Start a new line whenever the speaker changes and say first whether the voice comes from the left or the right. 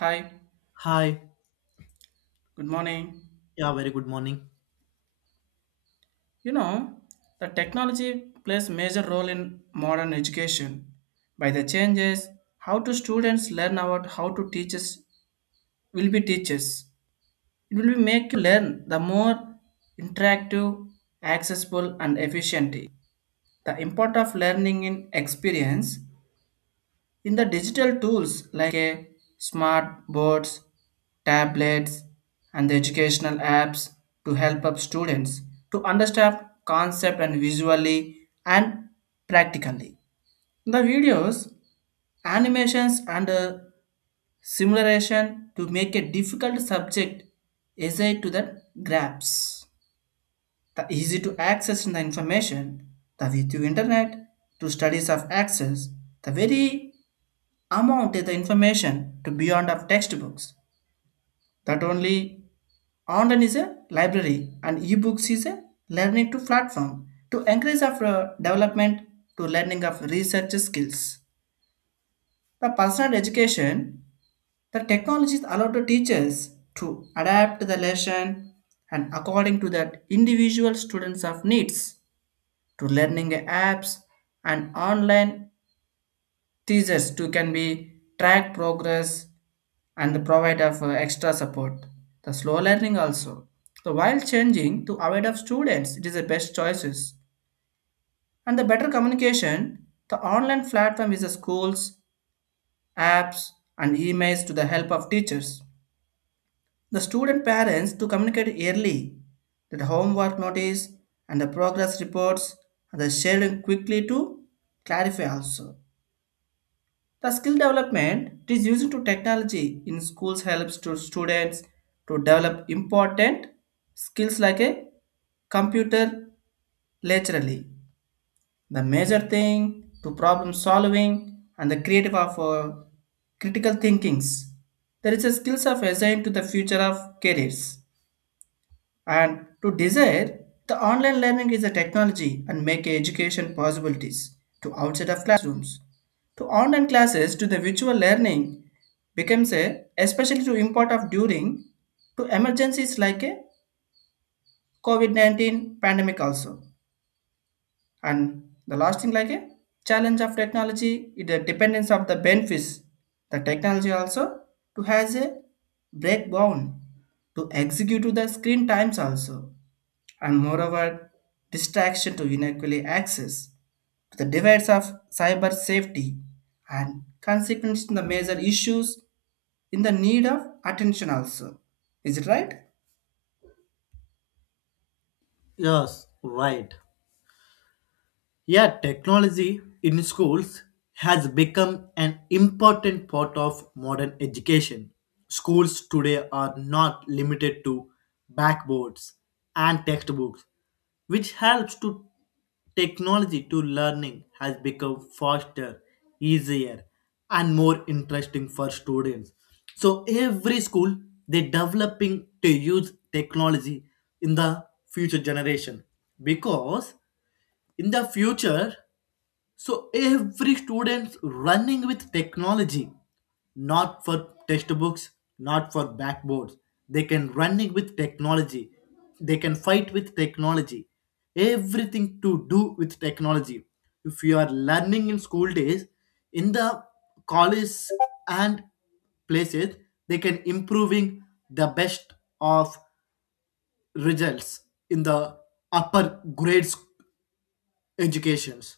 right: Hi,
left: Hi.
right: good morning.
left: Yeah, very good morning.
right: You know, the technology plays major role in modern education. By the changes, how do students learn about how to teachers will be teachers. It will be make you learn the more interactive, accessible and efficient. The import of learning in experience in the digital tools like a smart boards, tablets, and the educational apps to help up students to understand concept and visually and practically. The videos, animations, and simulation to make a difficult subject easy to the grasp. The easy to access in the information, the with you internet to studies of access, the very amount is the information to beyond of textbooks. That only online is a library and ebooks is a learning to platform to increase of development to learning of research skills. The personal education, the technologies allow to teachers to adapt the lesson and according to that individual students of needs to learning apps and online teachers too can be track progress and provide of extra support. The slow learning also. So while changing to avoid of students, it is the best choices. And the better communication, the online platform is the schools, apps, and emails to the help of teachers. The student parents to communicate early, the homework notice and the progress reports and the sharing quickly to clarify also. The skill development it is used to technology in schools helps to students to develop important skills like a computer laterally. The major thing to problem solving and the creative of critical thinkings. There is a skills of assigned to the future of careers. And to desire, the online learning is a technology and make education possibilities to outside of classrooms. To online classes to the virtual learning becomes a especially to import of during to emergencies like a COVID-19 pandemic also. And the last thing like a challenge of technology is the dependence of the benefits. The technology also to has a breakdown to execute to the screen times also and moreover distraction to unequally access to the divides of cyber safety and consequences in the major issues in the need of attention also. Is it right?
left: Yes, right. Yeah, technology in schools has become an important part of modern education. Schools today are not limited to backboards and textbooks, which helps to technology to learning has become faster, easier, and more interesting for students. So every school they developing to use technology in the future generation because in the future so every student's running with technology, not for textbooks, not for backboards, they can running with technology, they can fight with technology, everything to do with technology. If you are learning in school days, in the college and places, they can improving the best of results in the upper grades educations.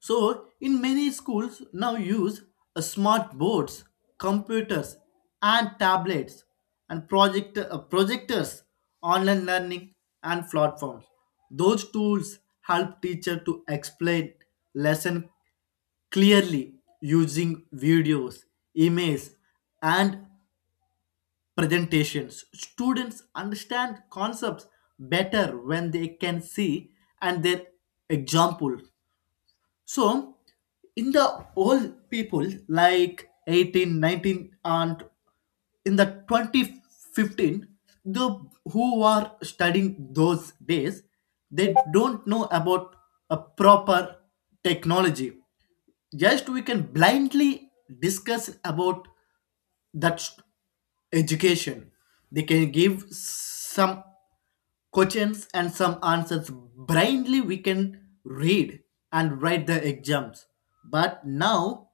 left: So, in many schools now use smart boards, computers, and tablets, and projectors, online learning, and platforms. Those tools help teacher to explain lesson clearly using videos, images, and presentations. Students understand concepts better when they can see and their example. So, in the old people like 18, 19, and in the 2015, the who are studying those days, they don't know about a proper technology. Just we can blindly discuss about that st- education. They can give some questions and some answers, blindly we can read and write the exams, but now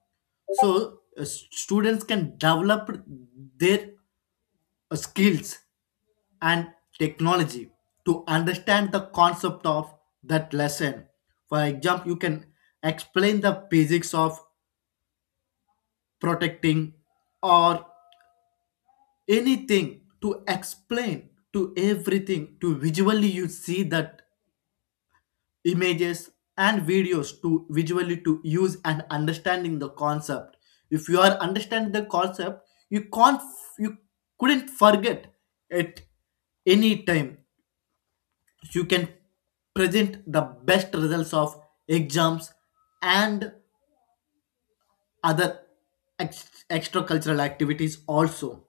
left: so students can develop their skills and technology to understand the concept of that lesson. For example, you can explain the physics of protecting or anything, to explain to everything to visually you see that images and videos to visually to use and understanding the concept. If you are understanding the concept, you can't, you couldn't forget at any time. You can present the best results of exams and other extra activities also.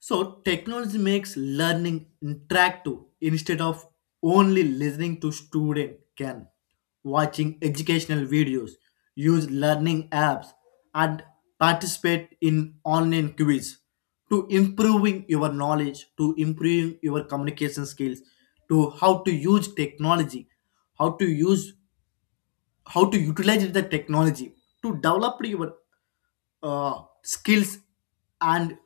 left: So technology makes learning interactive instead of only listening. To student can watching educational videos, use learning apps and participate in online quiz to improving your knowledge, to improving your communication skills, to how to use technology, how to use, how to utilize the technology to develop your skills and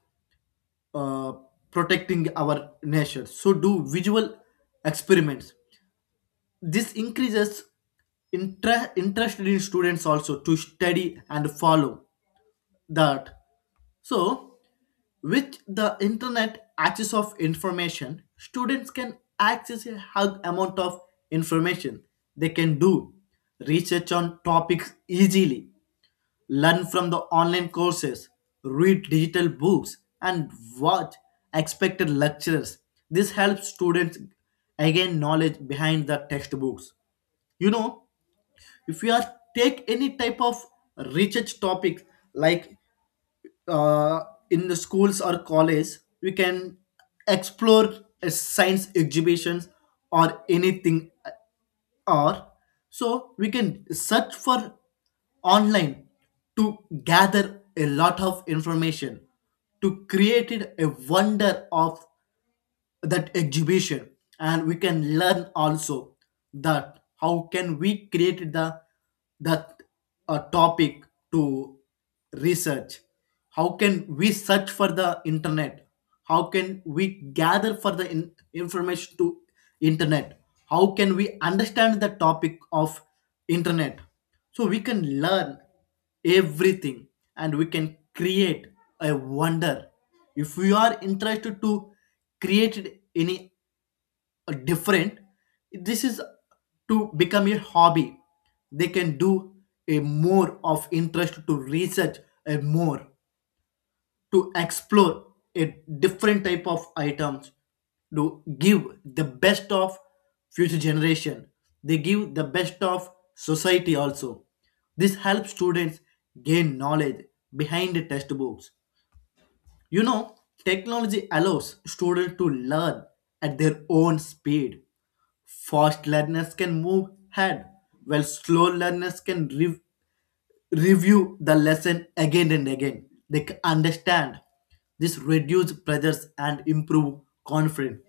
left: uh, protecting our nature. So do visual experiments. This increases interest in students also to study and follow that. So with the internet access of information, students can access a huge amount of information. They can do research on topics easily, learn from the online courses, read digital books, and watch expected lectures. This helps students gain knowledge behind the textbooks. You know, if you are take any type of research topic, like uh, in the schools or college, we can explore a science exhibitions or anything, or so we can search for online to gather a lot of information to create a wonder of that exhibition. And we can learn also that how can we create the that a topic to research, how can we search for the internet, how can we gather for the information to internet, how can we understand the topic of internet. So we can learn everything and we can create a wonder if we are interested to create it any different. This is to become a hobby, they can do a more of interest to research, a more to explore a different type of items, to give the best of future generation, they give the best of society also. This helps students gain knowledge behind the textbooks. You know, technology allows students to learn at their own speed. Fast learners can move ahead while slow learners can review the lesson again and again. They understand. This reduce pressures and improve confidence.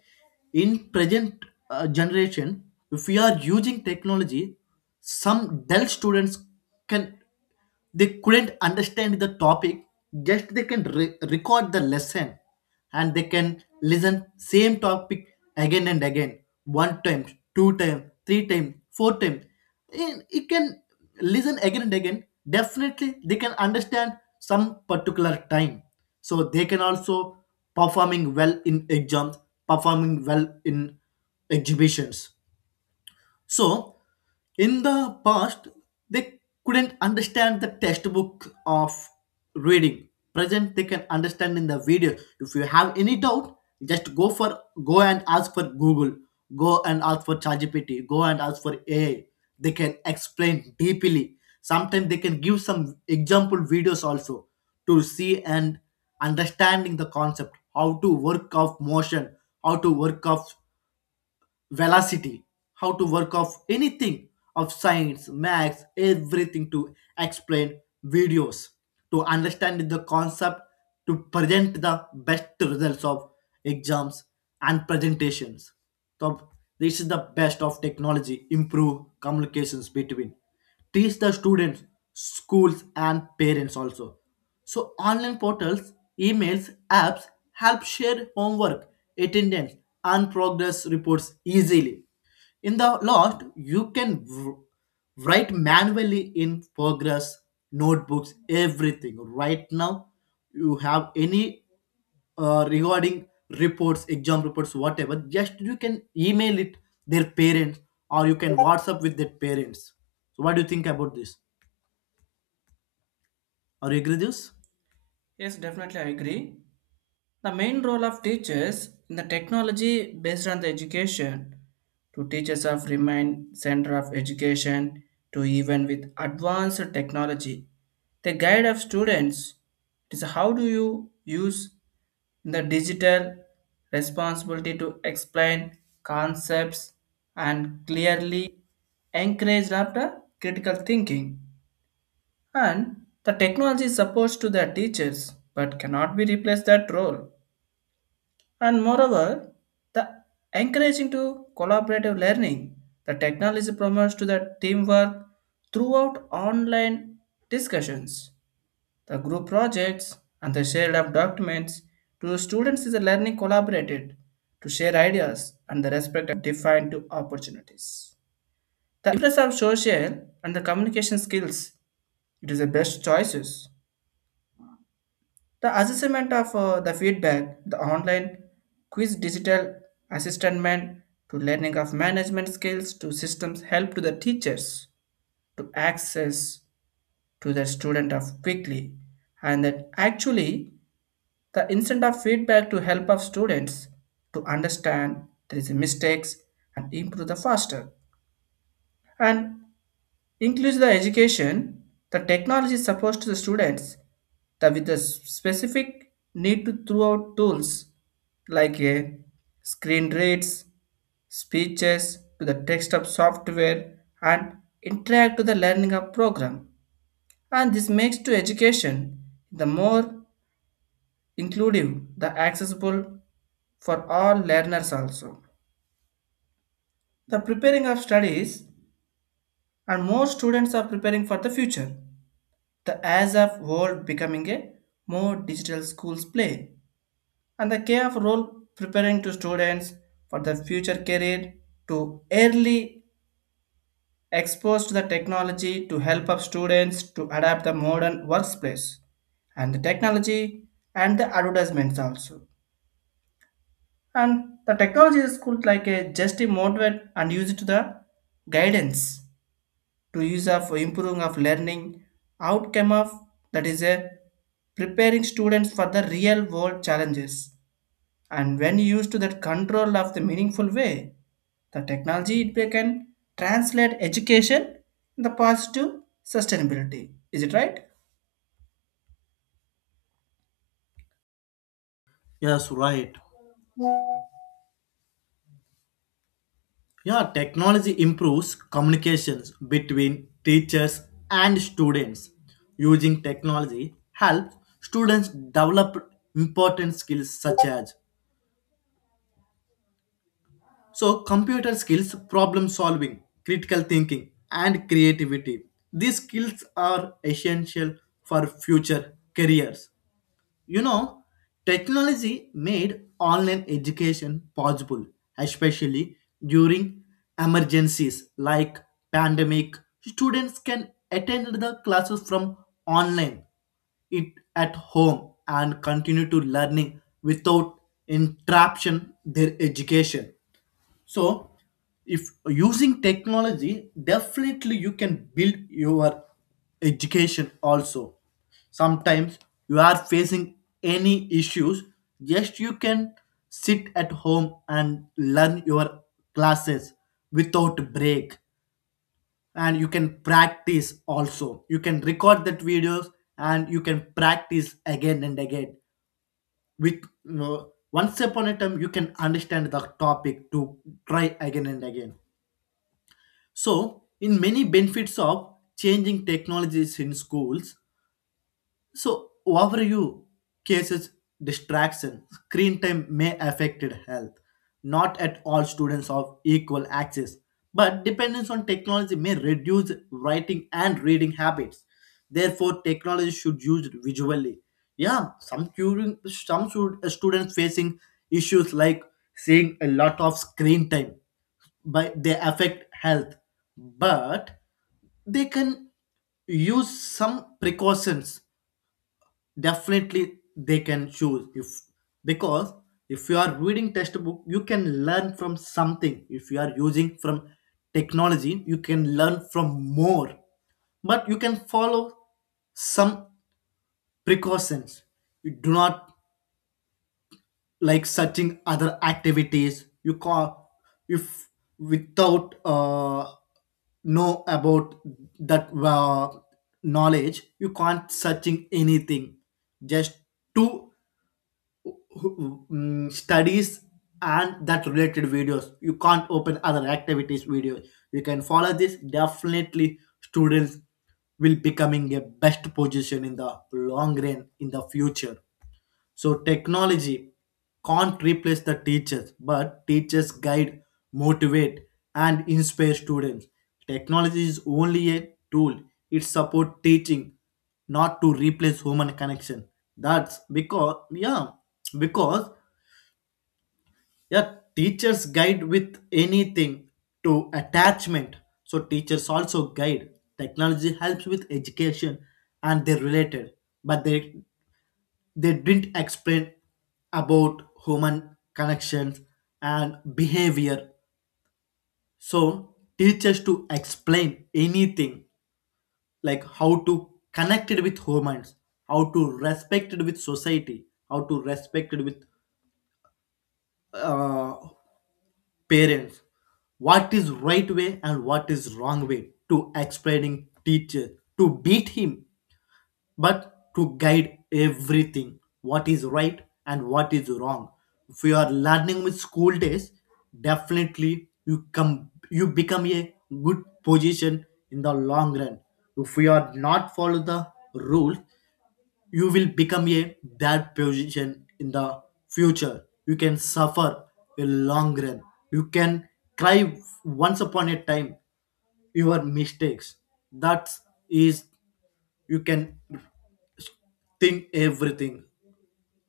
left: In present generation, if we are using technology, some dull students can. They couldn't understand the topic, just they can record the lesson and they can listen same topic again and again, one time, two time, three time, four time. And it can listen again and again. Definitely, they can understand some particular time. So they can also performing well in exams, performing well in exhibitions. So, in the past, they couldn't understand the textbook of reading. Present, they can understand in the video. If you have any doubt, just go and ask for Google, go and ask for ChatGPT, go and ask for AI. They can explain deeply. Sometimes they can give some example videos also, to see and understanding the concept, how to work of motion, how to work of velocity, how to work of anything of science, maths, everything to explain videos, to understand the concept, to present the best results of exams and presentations. So this is the best of technology, improve communications between teach the students, schools and parents also. So online portals, emails, apps help share homework, attendance, and progress reports easily. In the last you can write manually in progress notebooks everything. Right now you have any regarding reports, exam reports, whatever, just you can email it their parents or you can WhatsApp with their parents. So what do you think about this? Are you agree this?
right: Yes, definitely I agree. The main role of teachers in the technology based on the education to teachers of remain center of education to even with advanced technology. The guide of students is how do you use the digital responsibility to explain concepts and clearly encourage after critical thinking. And the technology supports to the teachers but cannot be replaced that role. And moreover, the encouraging to collaborative learning, the technology promotes to the teamwork throughout online discussions, the group projects, and the shared of documents to students is a learning collaborated to share ideas and the respect of defined to opportunities. The impress of social and the communication skills, it is the best choices. The assessment of the feedback, the online quiz digital assessment to learning of management skills to systems help to the teachers to access to the student of quickly and that actually the instant of feedback to help of students to understand there is mistakes and improve the faster and includes the education, the technology supposed to the students, the with the specific need to throughout tools like a screen reads, speeches to the text of software and interact to the learning of program. And this makes to education the more inclusive, the accessible for all learners also. The preparing of studies and more students are preparing for the future. The as of world becoming a more digital schools play and the care of role preparing to students for the future career to early expose to the technology to help up students to adapt the modern workplace and the technology and the advertisements also and the technology is cool like a just a motivate and use it to the guidance to use of improving of learning outcome of that is a preparing students for the real world challenges and when used to that control of the meaningful way the technology it can translate education in the positive sustainability. Is it right?
left: Yes, right. Yeah, technology improves communications between teachers and students. Using technology helps students develop important skills such as, so, computer skills, problem solving, critical thinking, and creativity. These skills are essential for future careers. You know, technology made online education possible, especially during emergencies like pandemic. Students can attend the classes from online it at home and continue to learning without interruption their education. So, if using technology, definitely you can build your education also. Sometimes you are facing any issues, just you can sit at home and learn your classes without break, and you can practice also, you can record that videos and you can practice again and again. With, you know, once upon a time you can understand the topic, to try again and again. So, in many benefits of changing technologies in schools, so overview cases distraction, screen time may affect health. Not at all students of equal access, but dependence on technology may reduce writing and reading habits. Therefore, technology should used visually. Yeah, some student, students facing issues like seeing a lot of screen time, but they affect health. But they can use some precautions, definitely they can choose if, because if you are reading textbook you can learn from something, if you are using from technology you can learn from more. But you can follow some precautions, you do not like searching other activities you call, if without know about that knowledge you can't searching anything, just two studies and that related videos, you can't open other activities videos. You can follow this, definitely students will becoming a best position in the long run in the future. So technology can't replace the teachers, but teachers guide, motivate, and inspire students. Technology is only a tool. It supports teaching, not to replace human connection. That's because yeah, teachers guide with anything to attachment. So teachers also guide. Technology helps with education and they're related, but they didn't explain about human connections and behavior. So teach us to explain anything, like how to connect it with humans, how to respect it with society, how to respect it with uh, parents. What is right way and what is wrong way to explaining teacher to beat him, but to guide everything what is right and what is wrong. If you are learning with school days, definitely you become a good position in the long run. If you are not follow the rules, you will become a bad position in the future. You can suffer a long run. You can cry once upon a time your mistakes. That is, you can think everything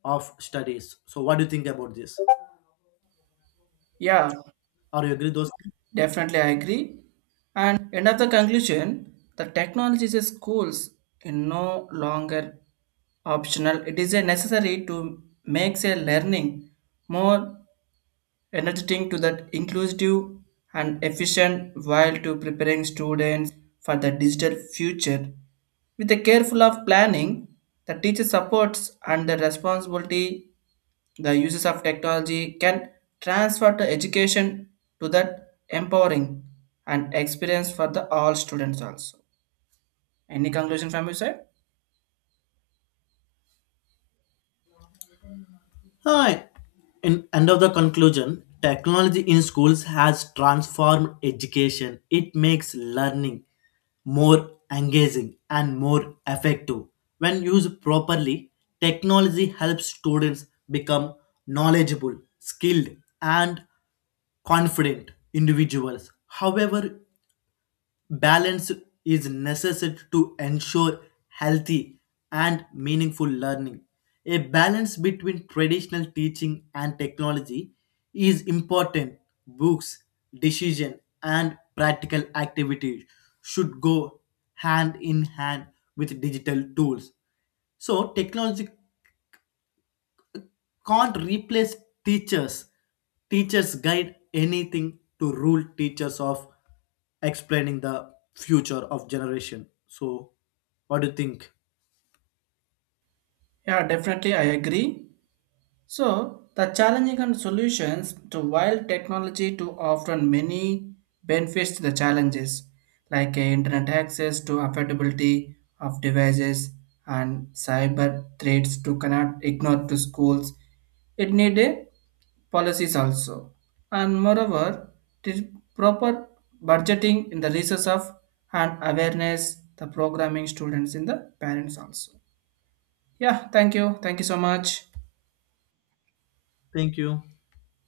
left: of studies. So what do you think about this?
right: Yeah,
left: Are you agree those?
right: definitely, I agree. And end of the conclusion, the technology is a schools is no longer optional. It is a necessary to make a learning more energetic to that inclusive and efficient while to preparing students for the digital future. With a careful of planning, the teacher supports and the responsibility the uses of technology can transfer the education to that empowering and experience for the all students also. Any conclusion from you side?
left: Hi. In end of the conclusion, technology in schools has transformed education. It makes learning more engaging and more effective. When used properly, technology helps students become knowledgeable, skilled, and confident individuals. However, balance is necessary to ensure healthy and meaningful learning. A balance between traditional teaching and technology is important. Books, decision, and practical activities should go hand in hand with digital tools. So, technology can't replace teachers. Teachers guide anything to rule teachers of explaining the future of generation. So, what do you think?
right: Yeah, definitely I agree. So, the challenging and solutions to wild technology to offer many benefits to the challenges, like internet access to affordability of devices and cyber threats to cannot ignore to schools. It need a policies also. And moreover, the proper budgeting in the resource of and awareness, the programming students in the parents also. Yeah, thank you. Thank you so much.
left: Thank you.